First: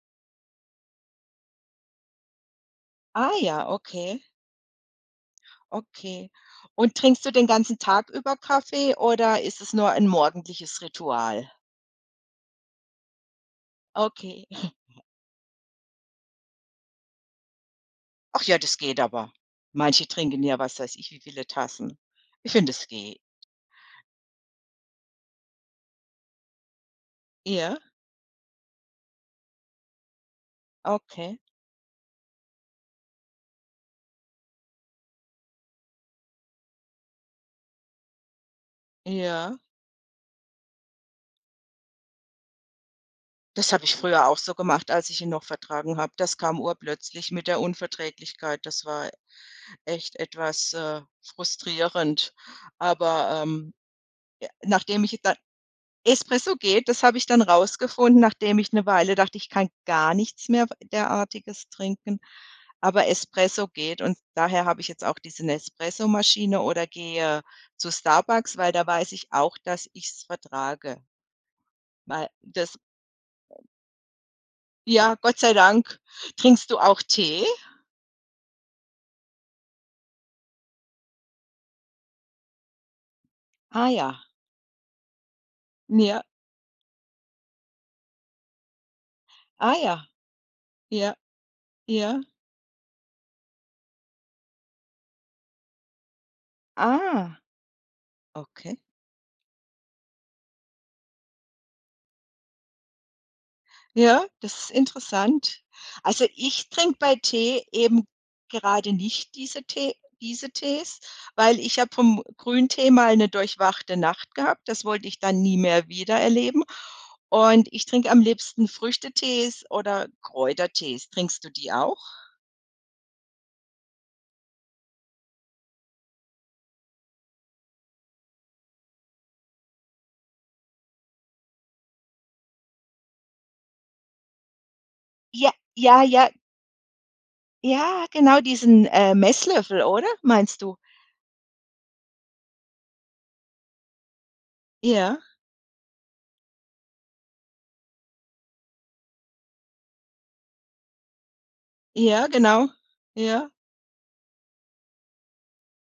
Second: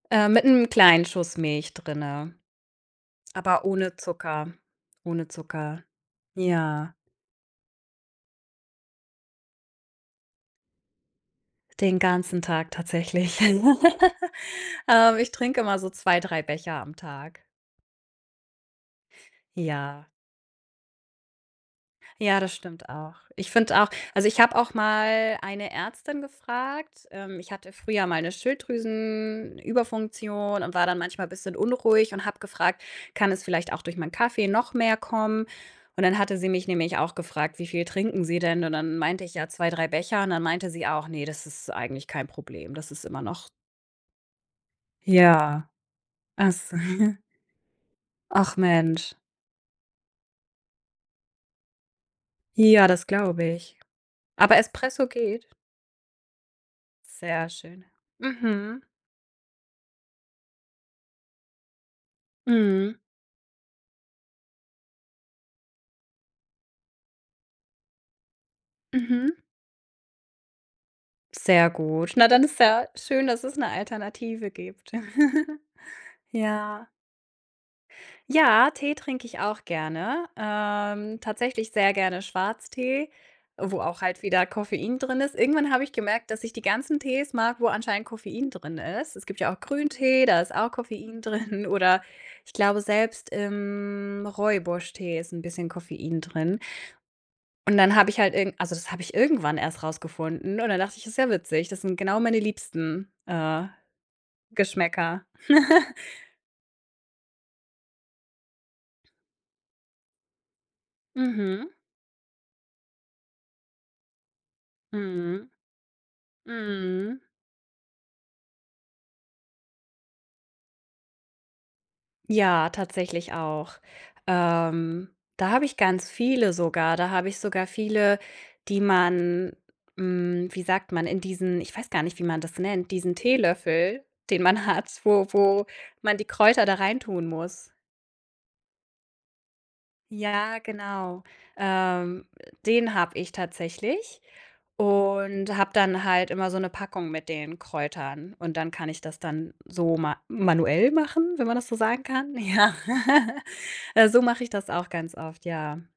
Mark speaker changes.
Speaker 1: Ähm, mit 'nem kleinen Schuss Milch drinnen,
Speaker 2: Ah
Speaker 1: aber
Speaker 2: ja,
Speaker 1: ohne
Speaker 2: okay.
Speaker 1: Zucker ohne Zucker.
Speaker 2: Okay,
Speaker 1: Ja.
Speaker 2: und trinkst du den ganzen Tag über Kaffee oder ist es nur ein morgendliches Ritual?
Speaker 1: Den ganzen Tag tatsächlich.
Speaker 2: Okay.
Speaker 1: Ähm, ich trinke immer so 2, 3 Becher am Tag.
Speaker 2: Ach ja, das geht aber. Manche
Speaker 1: Ja.
Speaker 2: trinken ja was weiß ich, wie viele Tassen.
Speaker 1: Ja,
Speaker 2: Ich
Speaker 1: das
Speaker 2: finde, das
Speaker 1: stimmt auch.
Speaker 2: geht.
Speaker 1: Ich finde auch also, ich habe auch mal eine Ärztin gefragt, ähm, ich hatte
Speaker 2: Ja.
Speaker 1: früher mal 'ne Schilddrüsenüberfunktion und war dann manchmal
Speaker 2: Okay.
Speaker 1: bisschen unruhig und habe gefragt: „Kann es vielleicht auch durch mein Kaffee noch mehr kommen?“, und dann hatte sie mich nämlich auch gefragt: „Wie viel trinken Sie denn?“, und dann meinte ich: „Ja
Speaker 2: Ja.
Speaker 1: 2, 3 Becher.“, und dann meinte sie auch: „Ne, das eigentlich kein Problem. Das ist immer noch“
Speaker 2: Das habe ich früher auch so gemacht, als ich ihn noch
Speaker 1: Ja.
Speaker 2: vertragen habe. Das
Speaker 1: Ach
Speaker 2: kam
Speaker 1: s
Speaker 2: urplötzlich mit der
Speaker 1: Ach,
Speaker 2: Unverträglichkeit. Das war
Speaker 1: Mensch.
Speaker 2: echt etwas, äh, frustrierend.
Speaker 1: Ja, das
Speaker 2: Aber,
Speaker 1: glaube
Speaker 2: ähm,
Speaker 1: ich.
Speaker 2: äh,
Speaker 1: Aber
Speaker 2: nachdem
Speaker 1: Espresso
Speaker 2: ich da
Speaker 1: geht?
Speaker 2: Espresso geht, das habe ich dann
Speaker 1: Sehr schön.
Speaker 2: rausgefunden, nachdem ich
Speaker 1: Mhm.
Speaker 2: 'ne Weile dachte, ich kann gar nichts mehr w Derartiges trinken.
Speaker 1: Mhm.
Speaker 2: Aber Espresso geht und daher habe ich jetzt auch diese Nespresso-Maschine oder gehe zu Starbucks, weil da weiß ich
Speaker 1: Mhm.
Speaker 2: auch, dass ich's vertrage.
Speaker 1: Sehr gut. Na,
Speaker 2: Weil
Speaker 1: dann ist
Speaker 2: das
Speaker 1: ja schön, dass es 'ne Alternative gibt.
Speaker 2: Ja, Gott sei Dank. Trinkst du
Speaker 1: Ja.
Speaker 2: auch Tee?
Speaker 1: Ja, Tee trinke ich auch gerne, ähm, tatsächlich sehr gerne Schwarztee, wo
Speaker 2: Ah,
Speaker 1: auch
Speaker 2: ja.
Speaker 1: halt wieder Koffein drin ist. Irgendwann habe ich
Speaker 2: N ja.
Speaker 1: gemerkt, dass ich die ganzen Tees mag, wo anscheinend Koffein drin ist. Es gibt ja auch
Speaker 2: Ah, ja.
Speaker 1: Grüntee, da ist auch
Speaker 2: Ja.
Speaker 1: Koffein drin, oder
Speaker 2: Ja.
Speaker 1: ich glaube, selbst im Rooibos-Tee ist 'n bisschen Koffein drin.
Speaker 2: Ah.
Speaker 1: Und dann habe ich halt irgen also,
Speaker 2: Okay.
Speaker 1: das habe ich irgendwann erst rausgefunden und dann dachte ich: „Ist ja witzig, das sind genau meine liebsten, äh,
Speaker 2: Ja, das ist
Speaker 1: Geschmäcker.“
Speaker 2: interessant. Also, ich trinke bei Tee eben gerade nicht diese Tee diese Tees, weil
Speaker 1: Mhm.
Speaker 2: ich habe vom Grüntee mal 'ne durchwachte Nacht gehabt. Das wollte ich dann
Speaker 1: Mhm.
Speaker 2: nie mehr wieder erleben
Speaker 1: Mhm.
Speaker 2: und ich trinke am liebsten Früchtetees oder Kräutertees. Trinkst du die auch?
Speaker 1: Ja, tatsächlich auch. Ähm, da habe ich ganz viele sogar. Da habe ich sogar viele, die man, hm, wie sagt man, in diesen ich weiß gar nicht, wie man das nennt, diesen Teelöffel, den man hat, wo
Speaker 2: Ja,
Speaker 1: wo
Speaker 2: ja,
Speaker 1: man die
Speaker 2: ja.
Speaker 1: Kräuter da rein tun muss.
Speaker 2: Ja, genau, diesen, äh, Messlöffel, oder,
Speaker 1: Ja,
Speaker 2: meinst du?
Speaker 1: genau. Ähm, äh, den habe ich tatsächlich
Speaker 2: Ja.
Speaker 1: und habe dann halt immer so 'ne Packung mit den Kräutern und dann kann ich das dann so ma manuell machen, wenn man das so sagen
Speaker 2: Ja,
Speaker 1: kann.
Speaker 2: genau.
Speaker 1: Ja.
Speaker 2: Ja.
Speaker 1: Ja, so mache ich das auch ganz oft, ja.